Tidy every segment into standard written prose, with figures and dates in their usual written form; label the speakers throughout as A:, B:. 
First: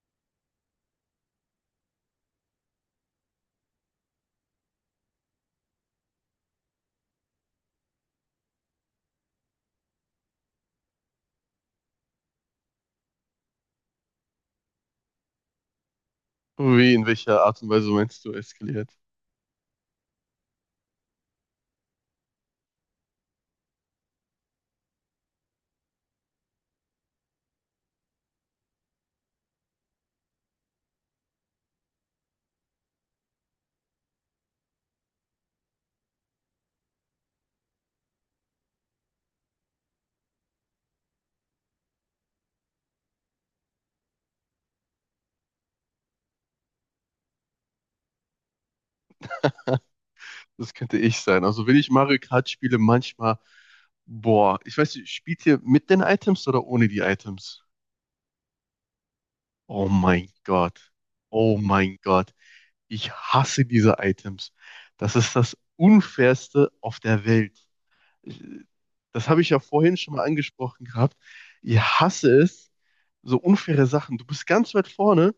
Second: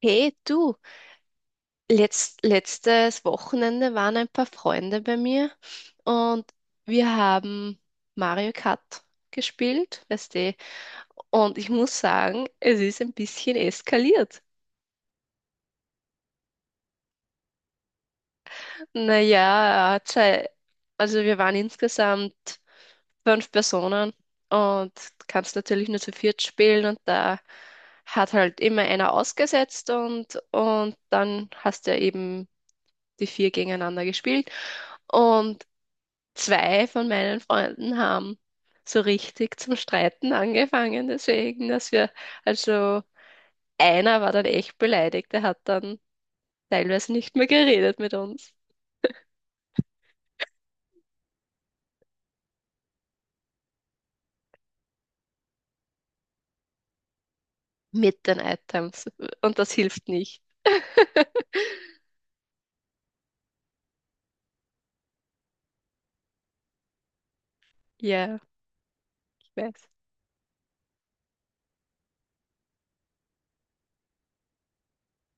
A: Hey, du, letztes Wochenende waren ein paar Freunde bei mir und wir haben Mario Kart gespielt, weißt du, und ich muss sagen, es ist ein bisschen eskaliert.
B: Wie, in welcher Art und Weise meinst du eskaliert?
A: Naja, also wir waren insgesamt fünf Personen und kannst natürlich nur zu viert spielen und da hat halt immer einer ausgesetzt und dann hast du ja eben die vier gegeneinander gespielt. Und zwei von meinen Freunden haben so richtig zum Streiten angefangen, deswegen, dass wir, also einer war dann echt beleidigt, der hat dann teilweise nicht mehr geredet mit uns,
B: Das könnte ich sein. Also, wenn ich Mario Kart spiele, manchmal, boah, ich weiß nicht, spielt ihr mit den Items oder ohne die Items?
A: mit den Items. Und das
B: Oh
A: hilft
B: mein
A: nicht.
B: Gott. Oh mein Gott. Ich hasse diese Items. Das ist das Unfairste auf der Welt.
A: Ja,
B: Ich- Das habe ich
A: ich
B: ja
A: weiß.
B: vorhin schon mal angesprochen gehabt. Ich hasse es, so unfaire Sachen. Du bist ganz weit vorne.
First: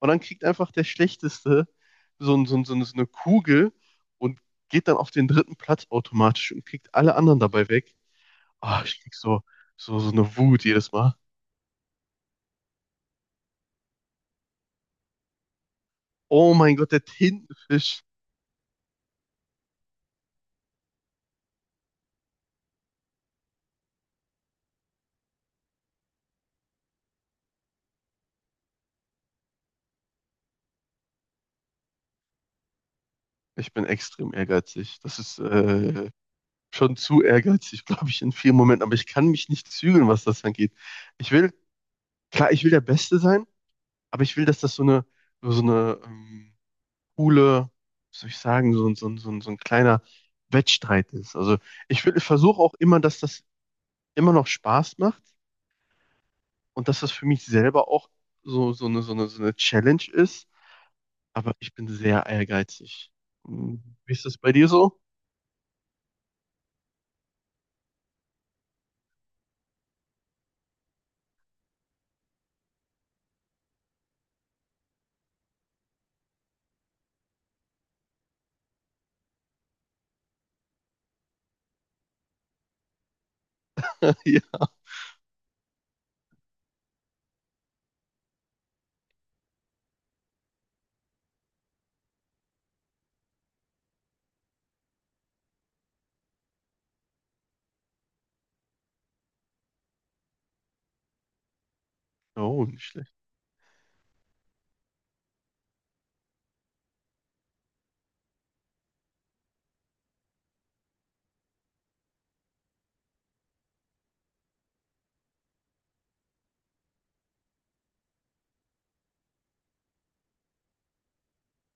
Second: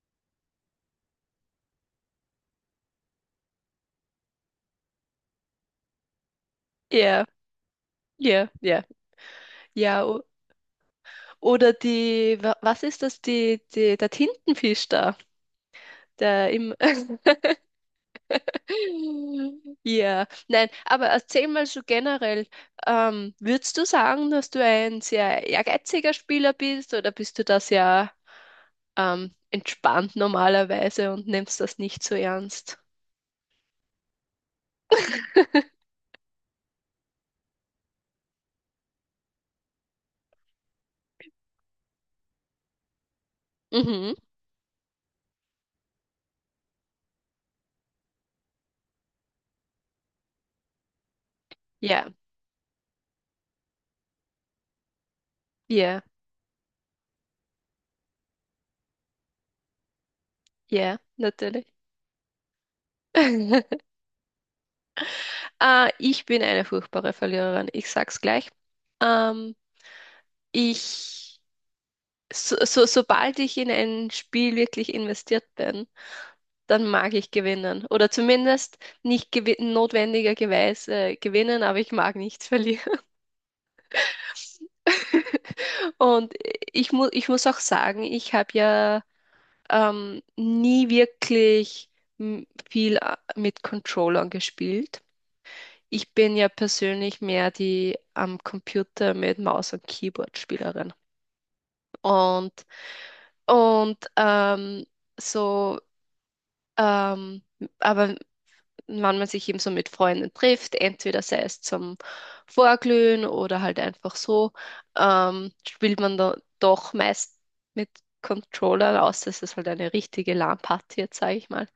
B: Und dann kriegt einfach der Schlechteste so eine Kugel und geht dann auf den dritten Platz automatisch und kriegt alle
A: Ja,
B: anderen dabei weg.
A: ja,
B: Ah,
A: ja.
B: ich krieg so, so,
A: Ja,
B: so
A: o-
B: eine Wut jedes Mal.
A: oder die, was ist das, die, die, der Tintenfisch da, der
B: Oh
A: im,
B: mein Gott, der Tintenfisch.
A: Ja, nein, aber erzähl mal so generell, würdest du sagen, dass du ein sehr ehrgeiziger Spieler bist oder bist du das ja entspannt normalerweise und nimmst das nicht so ernst?
B: Ich bin extrem ehrgeizig. Das ist schon zu ehrgeizig, glaube ich, in vielen Momenten. Aber ich kann mich nicht zügeln, was das angeht. Ich will, klar, ich will der Beste sein,
A: Mhm.
B: aber ich will, dass das so eine coole, was soll ich sagen, so ein kleiner Wettstreit ist. Also ich,
A: Ja,
B: will- ich versuche auch immer, dass das immer noch Spaß macht
A: ja,
B: und dass das für mich selber auch so eine Challenge ist.
A: ja,
B: Aber
A: natürlich.
B: ich bin sehr ehrgeizig. Hm, wie ist das bei dir so?
A: Ah, ich bin eine furchtbare Verliererin, ich sag's gleich. Ähm, ich, sobald ich in ein Spiel wirklich investiert bin, dann mag ich gewinnen. Oder zumindest nicht gewinnen, aber ich mag nichts verlieren.
B: Ja.
A: Und ich muss auch sagen, ich habe ja nie wirklich viel mit Controllern gespielt. Ich bin ja persönlich mehr die am Computer mit Maus und Keyboard Spielerin.
B: Oh,
A: Und,
B: nicht schlecht.
A: und so, ähm, aber wann man sich eben so mit Freunden trifft, entweder sei es zum Vorglühen oder halt einfach so, spielt man da doch meist mit Controllern, außer es ist halt eine richtige LAN-Party jetzt, sage ich mal.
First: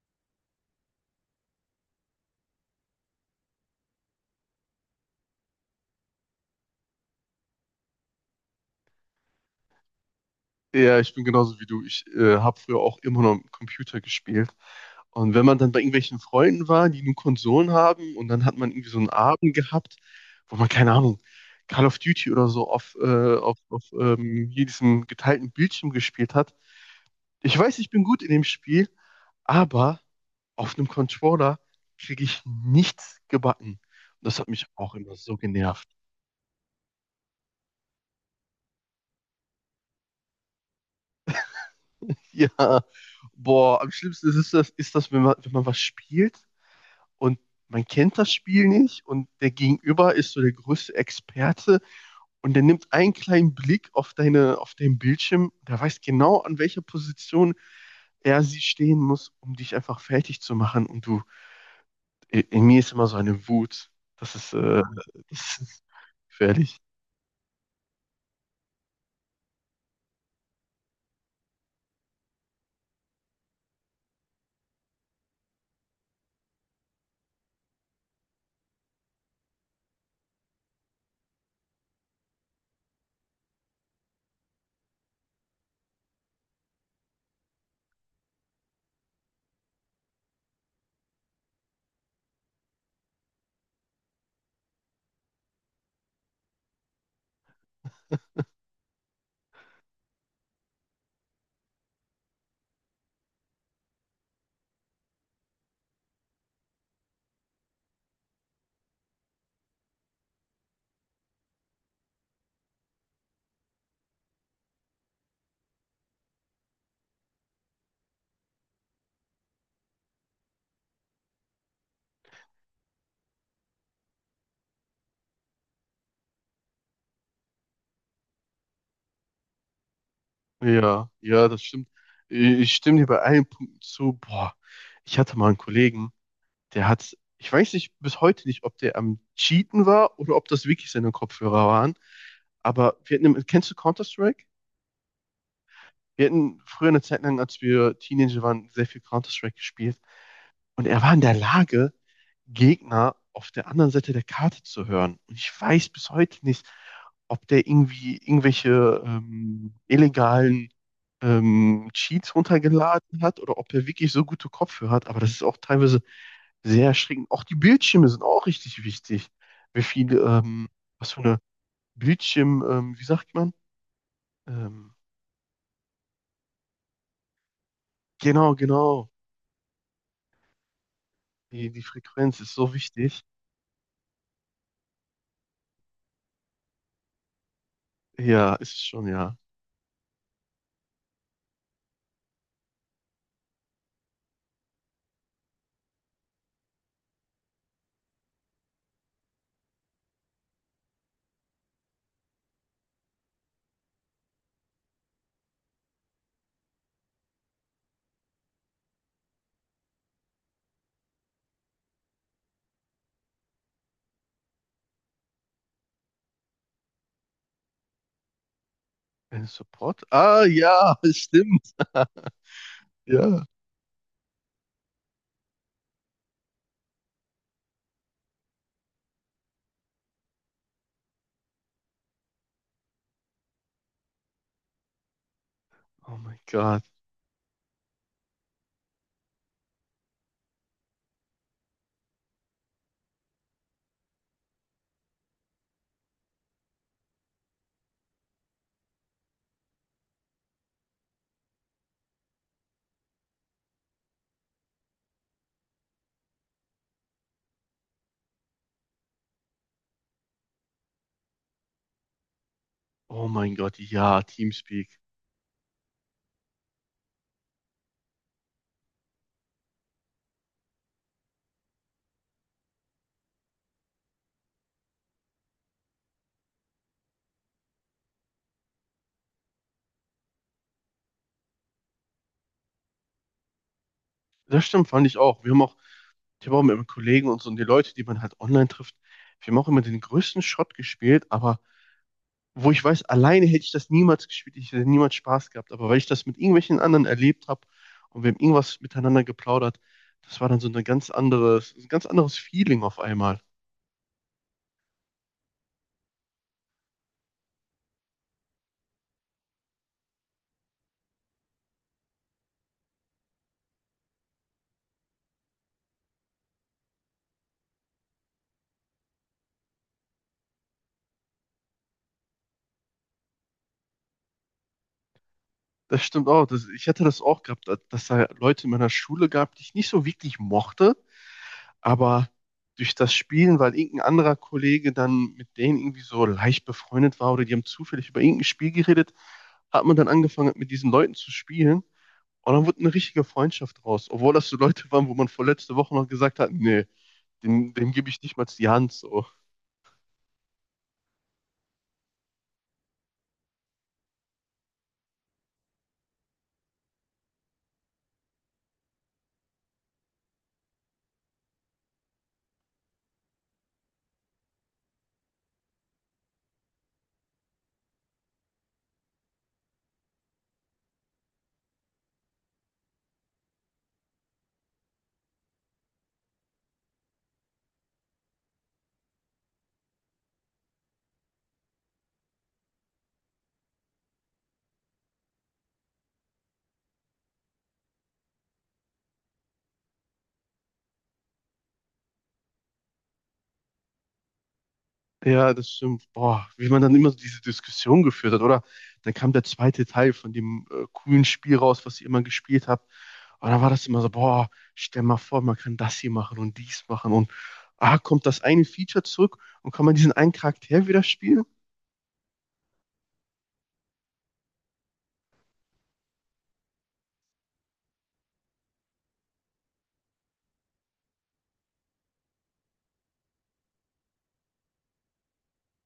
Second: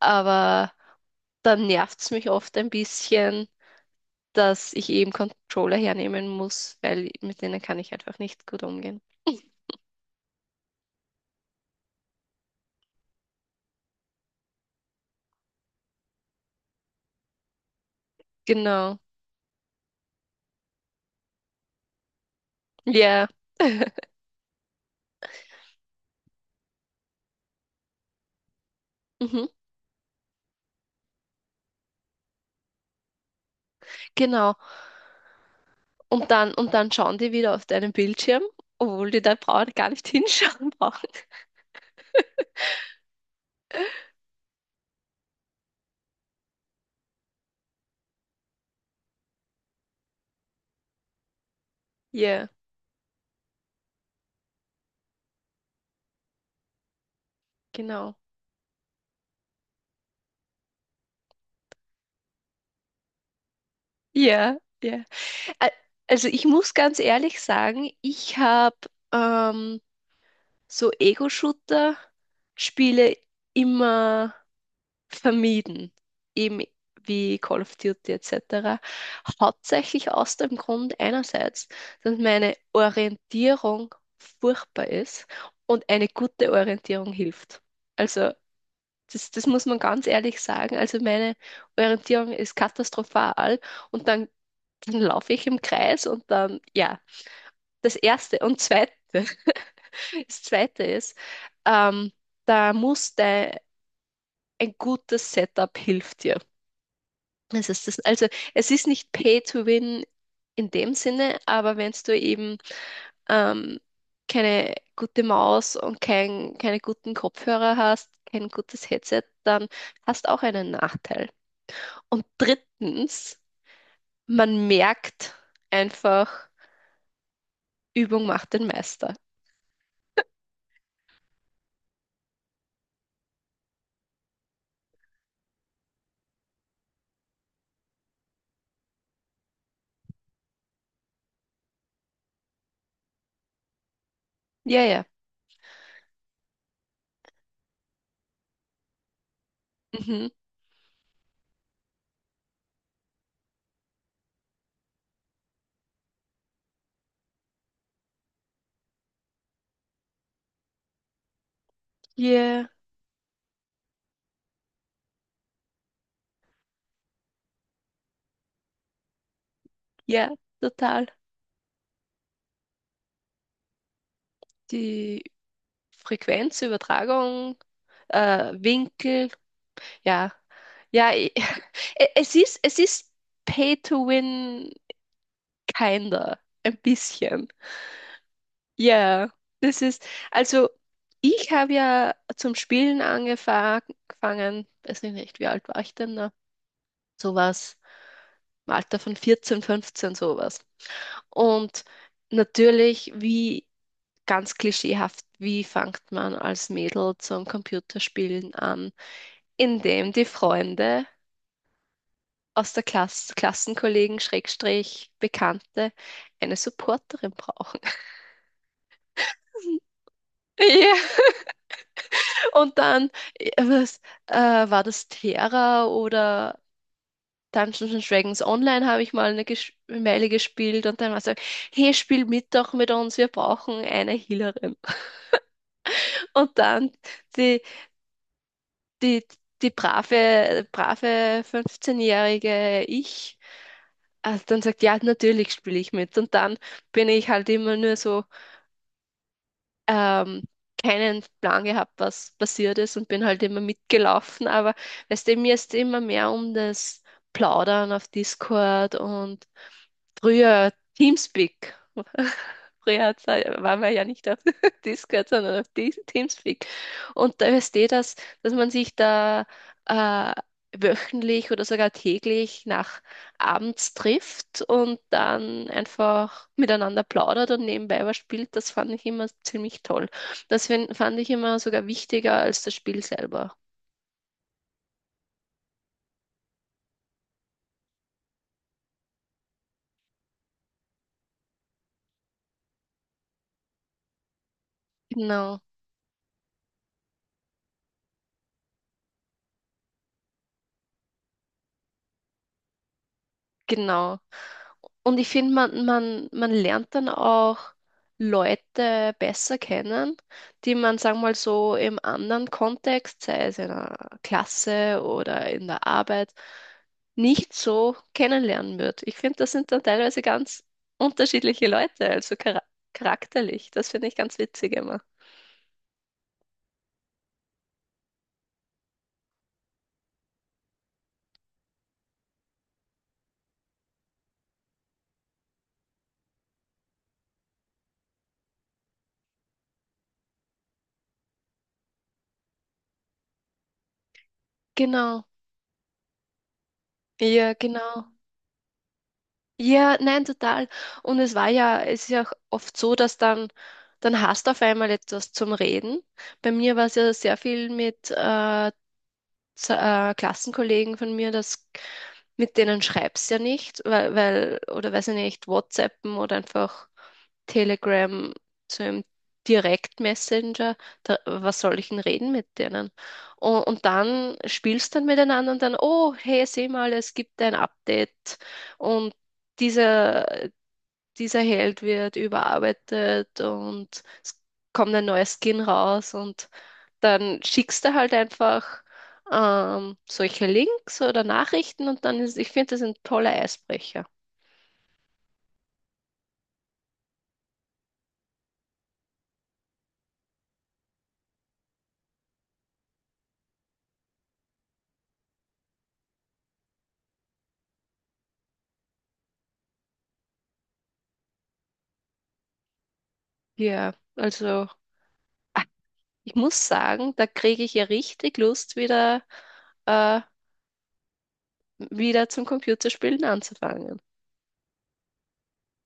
A: Aber dann nervt es mich oft ein bisschen, dass ich eben Controller hernehmen muss, weil mit denen kann ich einfach nicht gut umgehen.
B: Ja, ich bin genauso wie du. Ich habe früher auch immer noch am Computer gespielt. Und wenn man dann bei irgendwelchen Freunden war, die nur Konsolen haben, und dann hat man irgendwie so
A: Genau.
B: einen Abend gehabt, wo man, keine Ahnung, Call of Duty oder so auf,
A: Ja.
B: äh, auf, auf ähm, hier diesem geteilten Bildschirm gespielt hat. Ich weiß, ich bin gut in dem Spiel,
A: Mhm.
B: aber auf einem Controller kriege ich nichts gebacken. Und das hat
A: Genau.
B: mich auch immer so genervt.
A: Und dann schauen die wieder auf deinen Bildschirm, obwohl die da brauchen, gar nicht hinschauen brauchen.
B: Ja, boah, am schlimmsten ist es das, wenn man was spielt und man kennt das Spiel nicht und der Gegenüber ist so der größte Experte
A: Ja,
B: und der nimmt einen kleinen Blick auf auf deinen Bildschirm, der weiß genau, an welcher Position
A: genau.
B: er sie stehen muss, um dich einfach fertig zu machen. Und du, in mir ist immer so eine Wut. Das ist,
A: Ja,
B: äh,
A: ja.
B: das
A: Ä-
B: ist
A: Also ich muss
B: gefährlich.
A: ganz ehrlich sagen, ich habe ähm, so Ego-Shooter-Spiele immer vermieden, eben wie Call of Duty etc. Hauptsächlich aus dem Grund einerseits, dass meine Orientierung furchtbar ist und eine gute Orientierung hilft. Also das muss man ganz ehrlich sagen. Also meine Orientierung ist katastrophal und dann, dann laufe ich im Kreis und dann, ja, das Erste und Zweite, das Zweite ist, ähm, da muss ein gutes Setup hilft dir. Das ist das, also es ist nicht Pay to Win in dem Sinne, aber wenn du eben ähm, keine gute Maus und keine guten Kopfhörer hast, kein gutes Headset, dann hast du auch einen Nachteil. Und drittens, man merkt einfach, Übung macht den Meister.
B: Ja, ja, das stimmt. Ich stimme dir bei allen Punkten zu. Boah, ich hatte mal einen Kollegen. Der hat, ich weiß nicht bis heute nicht, ob der am Cheaten war oder ob das wirklich seine Kopfhörer waren. Aber wir hatten, im- kennst du Counter-Strike?
A: Ja, ja.
B: Wir hatten früher eine Zeit lang, als wir Teenager waren, sehr viel Counter-Strike gespielt.
A: Mhm.
B: Und er war in der Lage, Gegner auf der anderen Seite der Karte zu hören. Und ich weiß bis heute nicht, ob der irgendwie irgendwelche illegalen Cheats
A: Ja,
B: runtergeladen hat oder ob er wirklich so gute Kopfhörer hat. Aber das ist auch teilweise sehr erschreckend. Auch die Bildschirme sind auch richtig wichtig. Wie viel,
A: ja, total.
B: was für eine Bildschirm, wie sagt man? Ähm,
A: Die Frequenzübertragung,
B: genau, genau.
A: Winkel, Ja, ja,
B: Die Frequenz ist so
A: es ist
B: wichtig.
A: Pay to Win, kinder, ein bisschen.
B: Ja, ist es schon,
A: Ja,
B: ja.
A: das ist, also ich habe ja zum Spielen angefangen, weiß ich nicht, wie alt war ich denn da? Sowas, im Alter von 14, 15, sowas. Und natürlich, wie ganz klischeehaft, wie fängt man als Mädel zum Computerspielen an? Indem die Freunde aus der Klasse, Klassenkollegen, Schrägstrich, Bekannte eine Supporterin brauchen.
B: Support? Ah,
A: Ja,
B: ja, stimmt.
A: und dann
B: Ja.
A: äh, was, war das Terra oder Dungeons and Dragons Online, habe ich mal eine Ges Meile gespielt und dann war es so, hey, spiel mit doch mit uns, wir brauchen eine Healerin.
B: Oh mein
A: Und
B: Gott.
A: dann die, die, die brave 15-jährige ich, also dann sagt, ja, natürlich spiele ich mit. Und dann bin ich halt immer nur so ähm, keinen Plan gehabt, was passiert ist und bin halt immer mitgelaufen. Aber weißt du, mir ist immer mehr um das Plaudern auf Discord und früher Teamspeak. Früher
B: Oh mein
A: ja,
B: Gott,
A: waren wir ja
B: ja,
A: nicht auf
B: Teamspeak.
A: Discord, sondern auf Teamspeak. Und da ist eh das, dass man sich da äh, wöchentlich oder sogar täglich nach abends trifft und dann einfach miteinander plaudert und nebenbei was spielt, das fand ich immer ziemlich toll. Das fand ich immer sogar wichtiger als das Spiel selber.
B: Das stimmt, fand ich auch. Wir haben auch, ich habe auch mit meinen Kollegen und so und die Leute, die man halt online trifft, wir haben auch immer den größten Schrott gespielt, aber wo ich weiß, alleine hätte ich das niemals gespielt, ich hätte niemals Spaß
A: Genau.
B: gehabt. Aber weil ich das mit irgendwelchen anderen erlebt habe und wir haben irgendwas miteinander geplaudert, das war dann so eine ganz anderes, ein ganz anderes Feeling auf einmal.
A: Genau. Und ich finde, man lernt dann auch Leute besser kennen, die man, sagen wir mal so, im anderen Kontext, sei es in einer Klasse oder in der Arbeit, nicht so kennenlernen wird. Ich finde, das sind dann teilweise ganz unterschiedliche Leute, also charakterlich. Das finde ich ganz witzig immer.
B: Das stimmt auch. Das, ich hatte das auch gehabt, dass da Leute in meiner Schule gab, die ich nicht so wirklich mochte, aber durch das Spielen, weil irgendein anderer Kollege dann mit denen irgendwie so leicht befreundet war oder die haben zufällig über irgendein Spiel geredet, hat man dann angefangen, mit diesen Leuten zu spielen. Und dann wurde eine richtige Freundschaft draus, obwohl das so Leute waren, wo
A: Genau.
B: man vor letzte Woche noch gesagt hat, nee,
A: Ja,
B: dem gebe
A: genau.
B: ich nicht mal die Hand so.
A: Ja, nein, total. Es ist ja auch oft so, dann hast du auf einmal etwas zum Reden. Bei mir war es ja sehr viel mit Klassenkollegen von mir, das, mit denen schreibst ja nicht, oder weiß ich nicht, WhatsAppen oder einfach Telegram zu einem Direktmessenger, da, was soll ich denn reden mit denen? Und dann spielst dann miteinander und dann, oh, hey, seh mal, es gibt ein Update und diese dieser Held wird überarbeitet und es kommt ein neuer Skin raus und dann schickst du halt einfach solche Links oder Nachrichten und dann ist, ich finde, das sind tolle Eisbrecher.
B: Ja, das stimmt. Boah, wie man dann immer so diese Diskussion geführt hat, oder? Dann kam der zweite Teil von dem coolen Spiel raus, was ich immer gespielt habe. Und dann war das immer so, boah, stell mal vor, man kann das hier machen und dies machen und ah, kommt das eine Feature zurück und kann man diesen einen Charakter wieder spielen?
A: Ja, also ah, ich muss sagen, da kriege ich ja richtig Lust, wieder, äh, wieder zum Computerspielen anzufangen.